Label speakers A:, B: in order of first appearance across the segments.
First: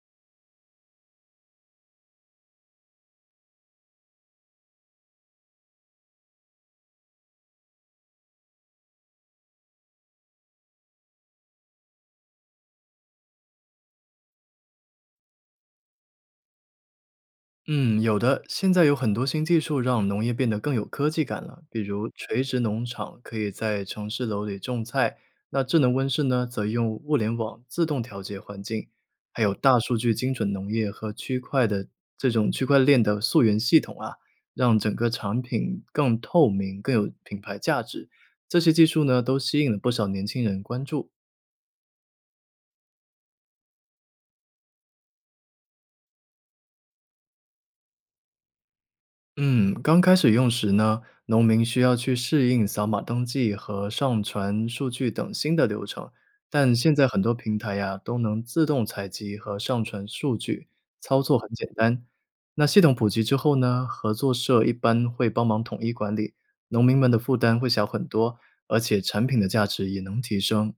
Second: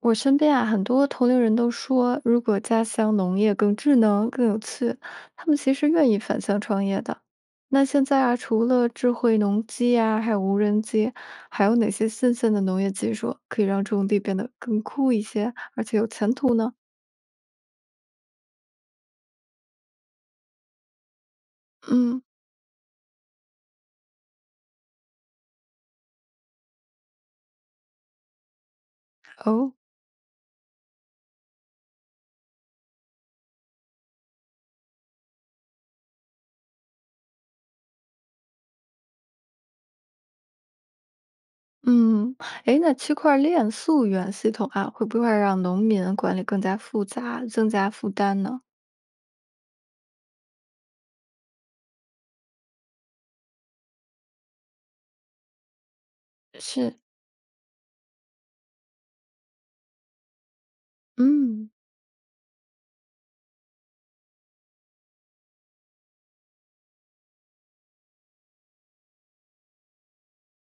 A: 我身边啊，很多同龄人都说，如果家乡农业更智能、更有趣，他们其实愿意返乡创业的。那现在啊，除了智慧农机呀，还有无人机，还有哪些新鲜的农业技术可以让种地变得更酷一些，而且有前途呢？
B: 嗯，有的。现在有很多新技术让农业变得更有科技感了，比如
A: 嗯，
B: 垂直农场可以在城市楼里种菜，那智能温室呢，则用物联网自动调节环境，还有
A: 哦，
B: 大数据精准农业和区块的这种区块链的溯源系统啊，让整个产品更透明、更有品牌价值。这些技术呢，都吸引了不少年轻人关注。
A: 嗯，诶，那区块链溯源系统啊，会不会让农民管理更加复杂，增加负担呢？
B: 嗯，刚开始用时呢，农民需要去适应扫码登记和上传数据等新的流程，但现
A: 是，
B: 在很多平台呀、都能自动采集和上传数据，操作很
A: 嗯。
B: 简单。那系统普及之后呢，合作社一般会帮忙统一管理，农民们的负担会小很多，而且产品的价值也能提升。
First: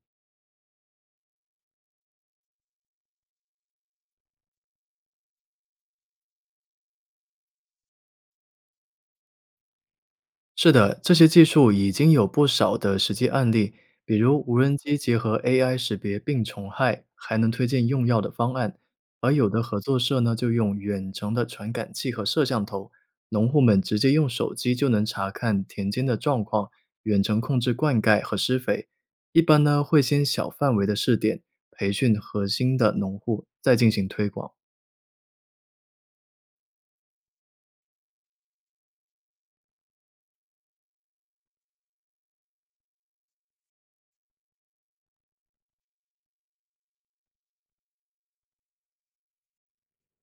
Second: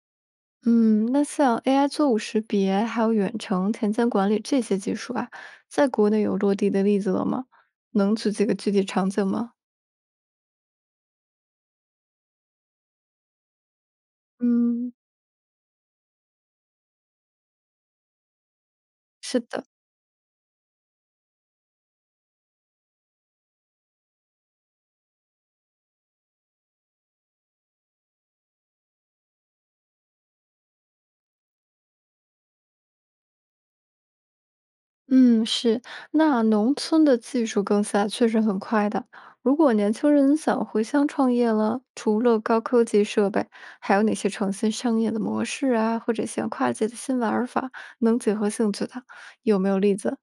A: 嗯，那像 AI 作物识别，还有远程田间管理这些技术啊，在国内有落地的例子了吗？能举几个具体场景吗？
B: 是的，这些技术已经有不少的实际案例，比如无人
A: 嗯，
B: 机结合 AI 识别病虫害，还能推荐用药的方案。而
A: 是
B: 有的
A: 的，
B: 合作社呢，就用远程的传感器和摄像头，农户们直接用手机就能查看田间的状况，远程控制灌溉和施肥。一般呢，会先小范围的试点，培训核心的农户，再进行推广。
A: 嗯，是。那农村的技术更新啊，确实很快的。如果年轻人想回乡创业了，除了高科技设备，还有哪些创新商业的模式啊，或者像跨界的新玩法，能结合兴趣的，有没有例子？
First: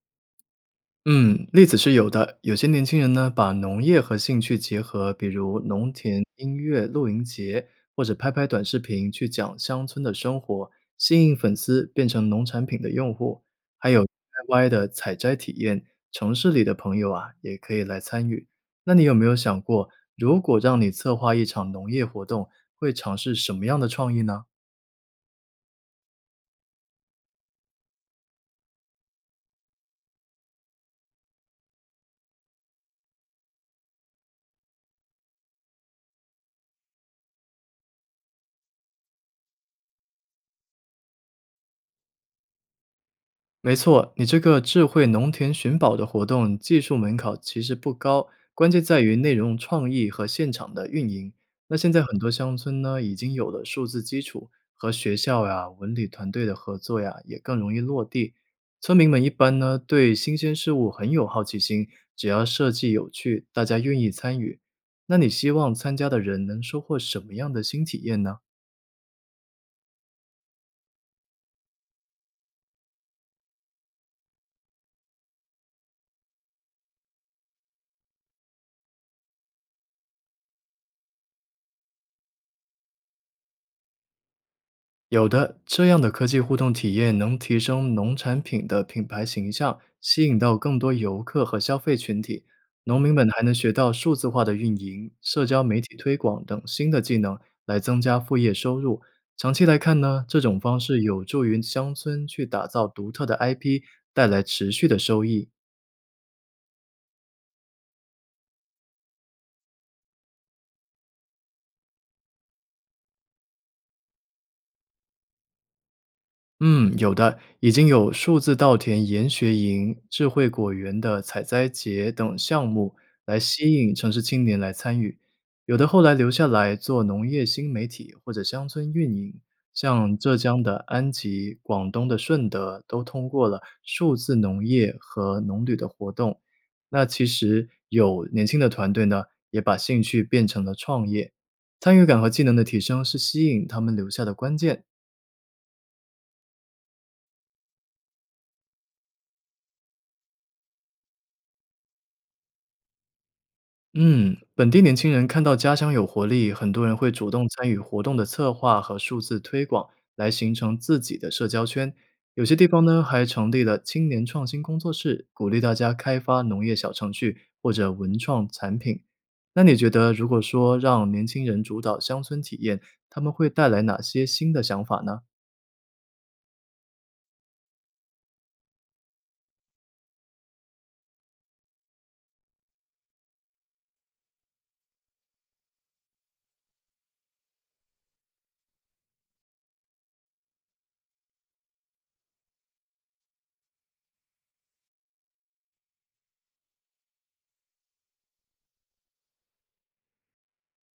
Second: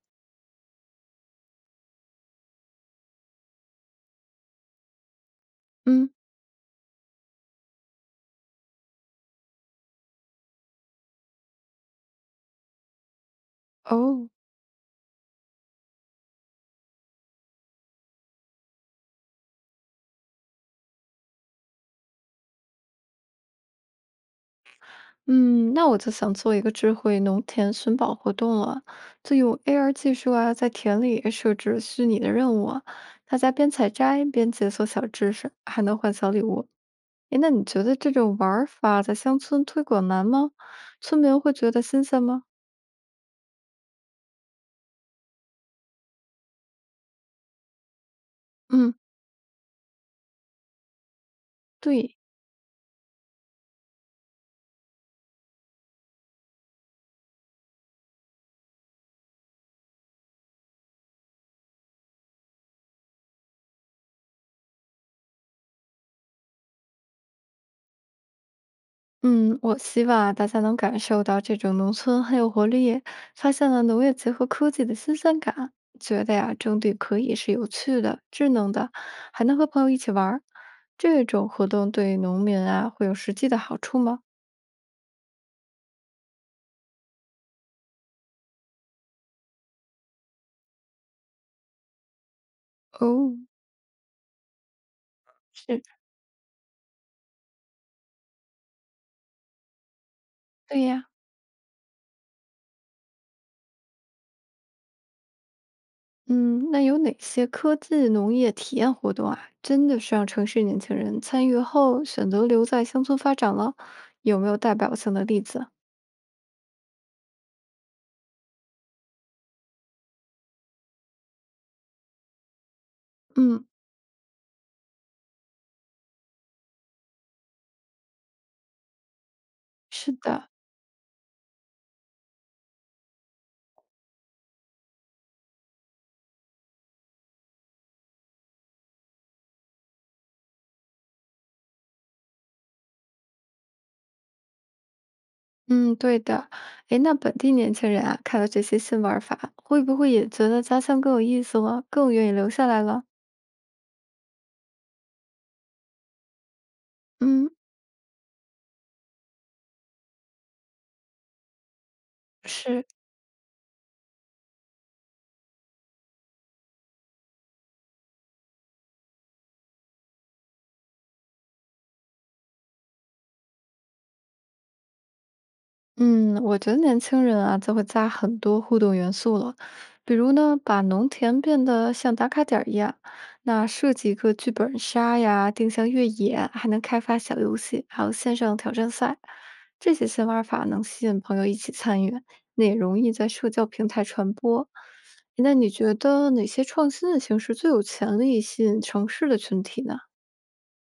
B: 嗯，例子是有的。有些年轻人呢，把农业和兴趣结合，比如农
A: 嗯，
B: 田、音乐、露营节，或者拍拍短视频去讲乡村的生活，吸引粉丝变成农产品的用户。还有
A: 哦，
B: DIY 的采摘体验，城市里的朋友啊，也可以来参与。那你有没有想过，如果让你策划一场农业活动，会尝试什么样的创意呢？
A: 嗯，那我就想做一个智慧农田寻宝活动了，就用 AR 技术啊，在田里设置虚拟的任务啊，大家边采摘边解锁小知识，还能换小礼物。诶，那你觉得这种玩儿法在乡村推广难吗？村民会觉得新鲜吗？
B: 没错，你这个智慧农田寻宝的活动技术门槛其实不高，关键
A: 嗯，
B: 在于内容创意和现场的运营。那现在
A: 对。
B: 很多乡村呢，已经有了数字基础，和学校呀、文旅团队的合作呀，也更容易落地。村民们一般呢，对新鲜事物很有好奇心，只要设计有趣，大家愿意参与。那你希望参加的人能收获什么样的新体验呢？
A: 嗯，我希望啊大家能感受到这种农村很有活力，发现了农业结合科技的新鲜感，觉得呀，种地可以是有趣的、智能的，还能和朋友一起玩儿。这种活动对农民啊会有实际的好处吗？
B: 有的，这样的科技互动体验能提升农产品的品牌形象，吸引到更多游客和消费群体。农民们
A: 哦，
B: 还能学到数字化的运营、社交媒
A: 是，
B: 体推广等新的技能，来增加副业收入。长期来看呢，这种方
A: 对
B: 式
A: 呀。
B: 有助于乡村去打造独特的 IP，带来持续的收益。
A: 嗯，那有哪些科技农业体验活动啊？真的是让城市年轻人参与后选择留在乡村发展了？有没有代表性的例子？
B: 嗯，有的，已经有数字稻田研学营、智慧果园的采摘节等项目来
A: 嗯，
B: 吸引城市青年来参与，有的后来留下来做农业新媒体或者乡村运营，
A: 是
B: 像浙
A: 的。
B: 江的安吉、广东的顺德都通过了数字农业和农旅的活动。那其实有年轻的团队呢，也把兴趣变成了创业，参与感和技能的提升是吸引他们留下的关键。
A: 嗯，对的。诶，那本地年轻人啊，看到这些新玩法，会不会也觉得家乡更有意思了，更愿意留下来了？
B: 嗯，本地年轻人看到家乡有活力，很多人会主动
A: 嗯，
B: 参与活动的策划和数字推广，来形成自己的社交圈。有些地方
A: 是。
B: 呢，还成立了青年创新工作室，鼓励大家开发农业小程序或者文创产品。那你觉得，如果说让年轻人主导乡村体验，他们会带来哪些新的想法呢？
A: 嗯，我觉得年轻人啊，就会加很多互动元素了，比如呢，把农田变得像打卡点儿一样，那设计一个剧本杀呀，定向越野，还能开发小游戏，还有线上挑战赛，这些新玩法能吸引朋友一起参与，那也容易在社交平台传播。那你觉得哪些创新的形式最有潜力吸引城市的群体呢？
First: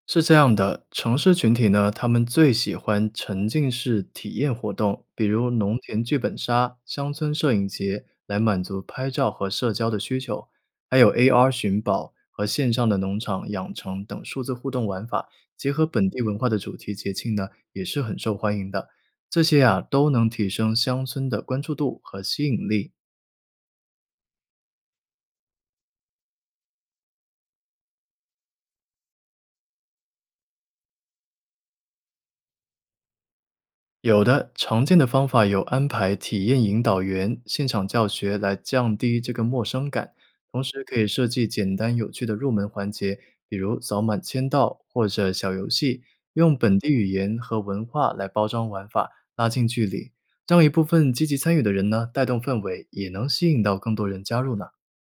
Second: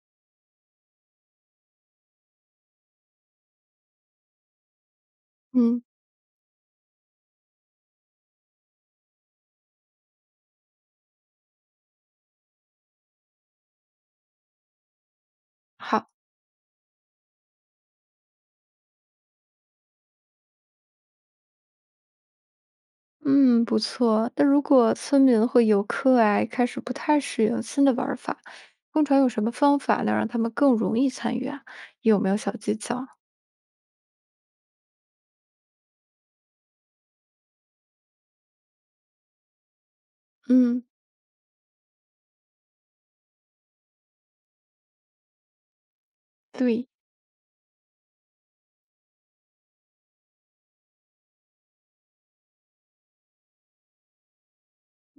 B: 是这样的，城市群体呢，他们最喜欢沉浸式体验活动，比如农
A: 嗯，
B: 田剧本杀、乡村摄影节，来满足拍照和社交的需求。还有 AR 寻宝和线上的农场养成等数字互动玩法，结合本
A: 好。
B: 地文化的主题节庆呢，也是很受欢迎的。这些啊，都能提升乡村的关注度和吸引力。
A: 嗯，不错。那如果村民和游客啊，开始不太适应新的玩儿法，通常有什么方法能让他们更容易参与啊？有没有小技巧？
B: 有的，常见的方法有安排体验引导员、现场教学来降低这个陌生感，同时
A: 嗯，
B: 可以设计简单有趣的入门环节，比如扫码签到或者小游戏，用本
A: 对，
B: 地语言和文化来包装玩法，拉近距离，让一部分积极参与的人呢带动氛围，也能吸引到更多人加入呢。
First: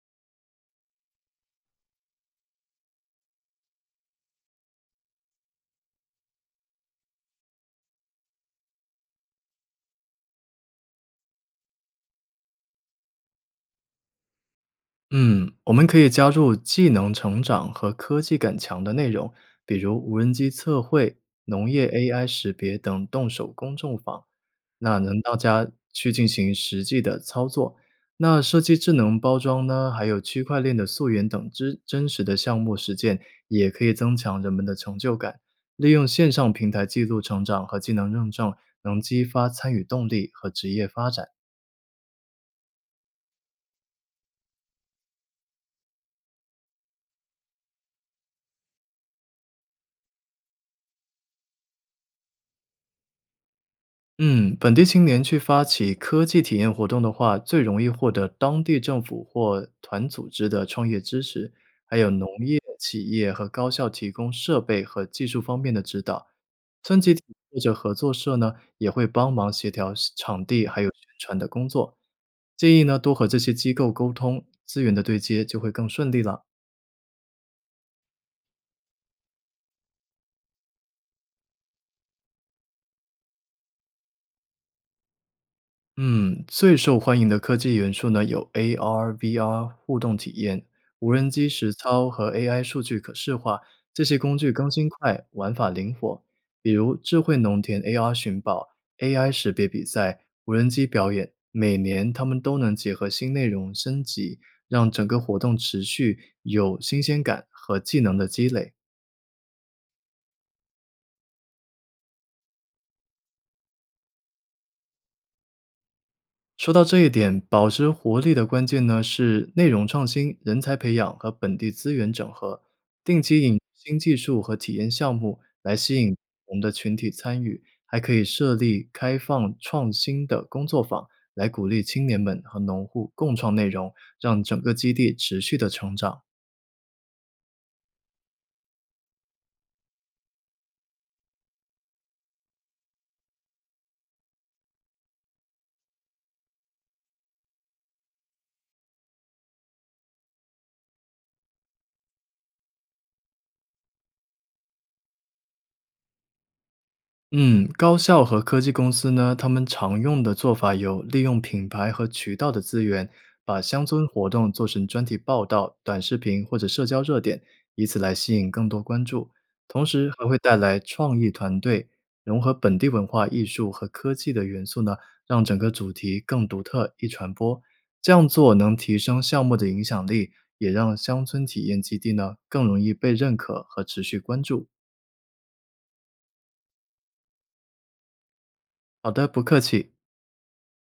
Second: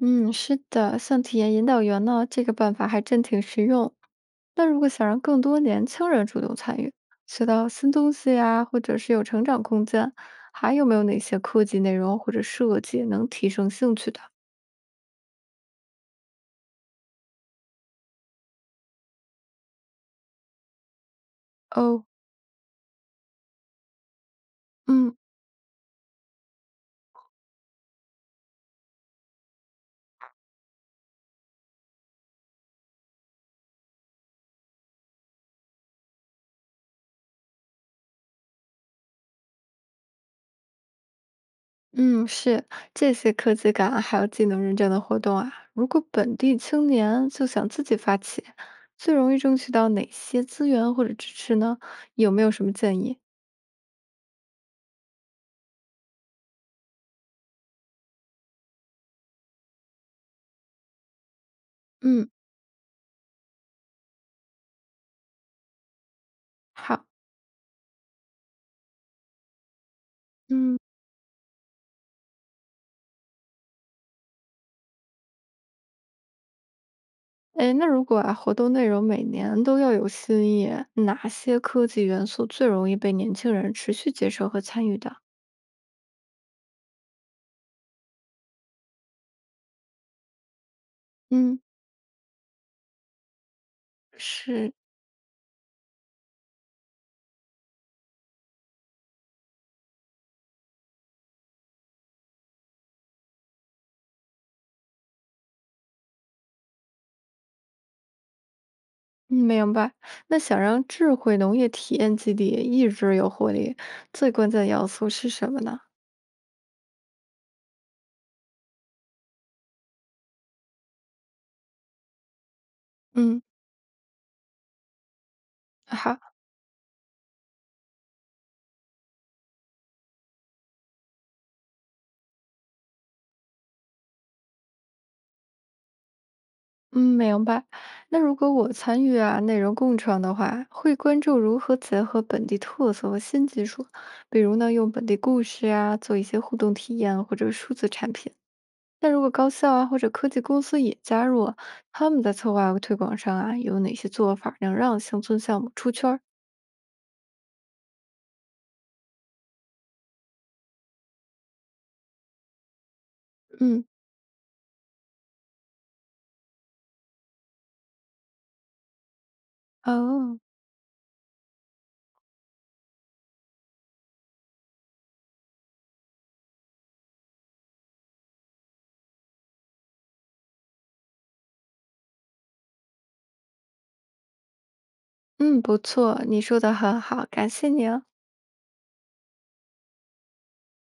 A: 嗯，是的，像体验引导员呢，这个办法还真挺实用。那如果想让更多年轻人主动参与，学到新东西啊，或者是有成长空间，还有没有哪些科技内容或者设计能提升兴趣的？
B: 嗯，我们可以加入技能成长和科技感强的内容，比如无人机测绘、农业
A: 哦，
B: AI 识别等动手工种坊，那
A: 嗯。
B: 能大家去进行实际的操作。那设计智能包装呢，还有区块链的溯源等之真实的项目实践，也可以增强人们的成就感。利用线上平台记录成长和技能认证，能激发参与动力和职业发展。
A: 嗯，是这些科技感啊还有技能认证的活动啊，如果本地青年就想自己发起，最容易争取到哪些资源或者支持呢？有没有什么建议？
B: 嗯，本地青年去发起科技体验活动的话，最容易获得当地政府或团组织的创业支持，还有农
A: 嗯，
B: 业企业和高校提供设备和技术方面的指导。村
A: 好，
B: 集体或者合作社呢，也会帮忙协调是场地
A: 嗯，
B: 还有宣传的工作。建议呢，多和这些机构沟通，资源的对接就会更顺利了。
A: 哎，那如果啊活动内容每年都要有新意，哪些科技元素最容易被年轻人持续接受和参与的？
B: 嗯，最受欢迎的科技元素呢，有 AR、VR 互动体验、无人机
A: 嗯，
B: 实操和 AI 数据可视化。这些工具更
A: 是。
B: 新快，玩法灵活。比如智慧农田 AR 寻宝、AI 识别比赛、无人机表演，每年他们都能结合新内容升级，让整个活动持续有新鲜感和技能的积累。
A: 嗯，明白。那想让智慧农业体验基地一直有活力，最关键要素是什么呢？
B: 说到这一点，保持活力的关键呢是内容创新、人才培养和本地资源整合，定期
A: 嗯，
B: 引入新技术和体验项目来吸引
A: 好，
B: 我们的群体参与，还可以设立开放创新的工作坊，来鼓励青年们和农户共创内容，让整个基地持续的成长。
A: 嗯，明白。那如果我参与啊内容共创的话，会关注如何结合本地特色和新技术，比如呢用本地故事啊做一些互动体验或者数字产品。那如果高校啊或者科技公司也加入啊他们在策划和推广上啊有哪些做法能让乡村项目出圈儿？
B: 嗯，高校和科技公司呢，他们常用的做法有利用品牌和渠道的资源，把
A: 嗯，
B: 乡村活动做成专题报道、短视频或者社交热点，以此来吸引更多关注。同时还会
A: 哦，
B: 带来创意团队，融合本地文化艺术和科技的元素呢，让整个主题更独特、易传播。这样做能提升项目的影响力，也让乡村体验基地呢更容易被认可和持续关注。
A: 嗯，不错，你说的很好，感谢你啊。
B: 好的，不客气。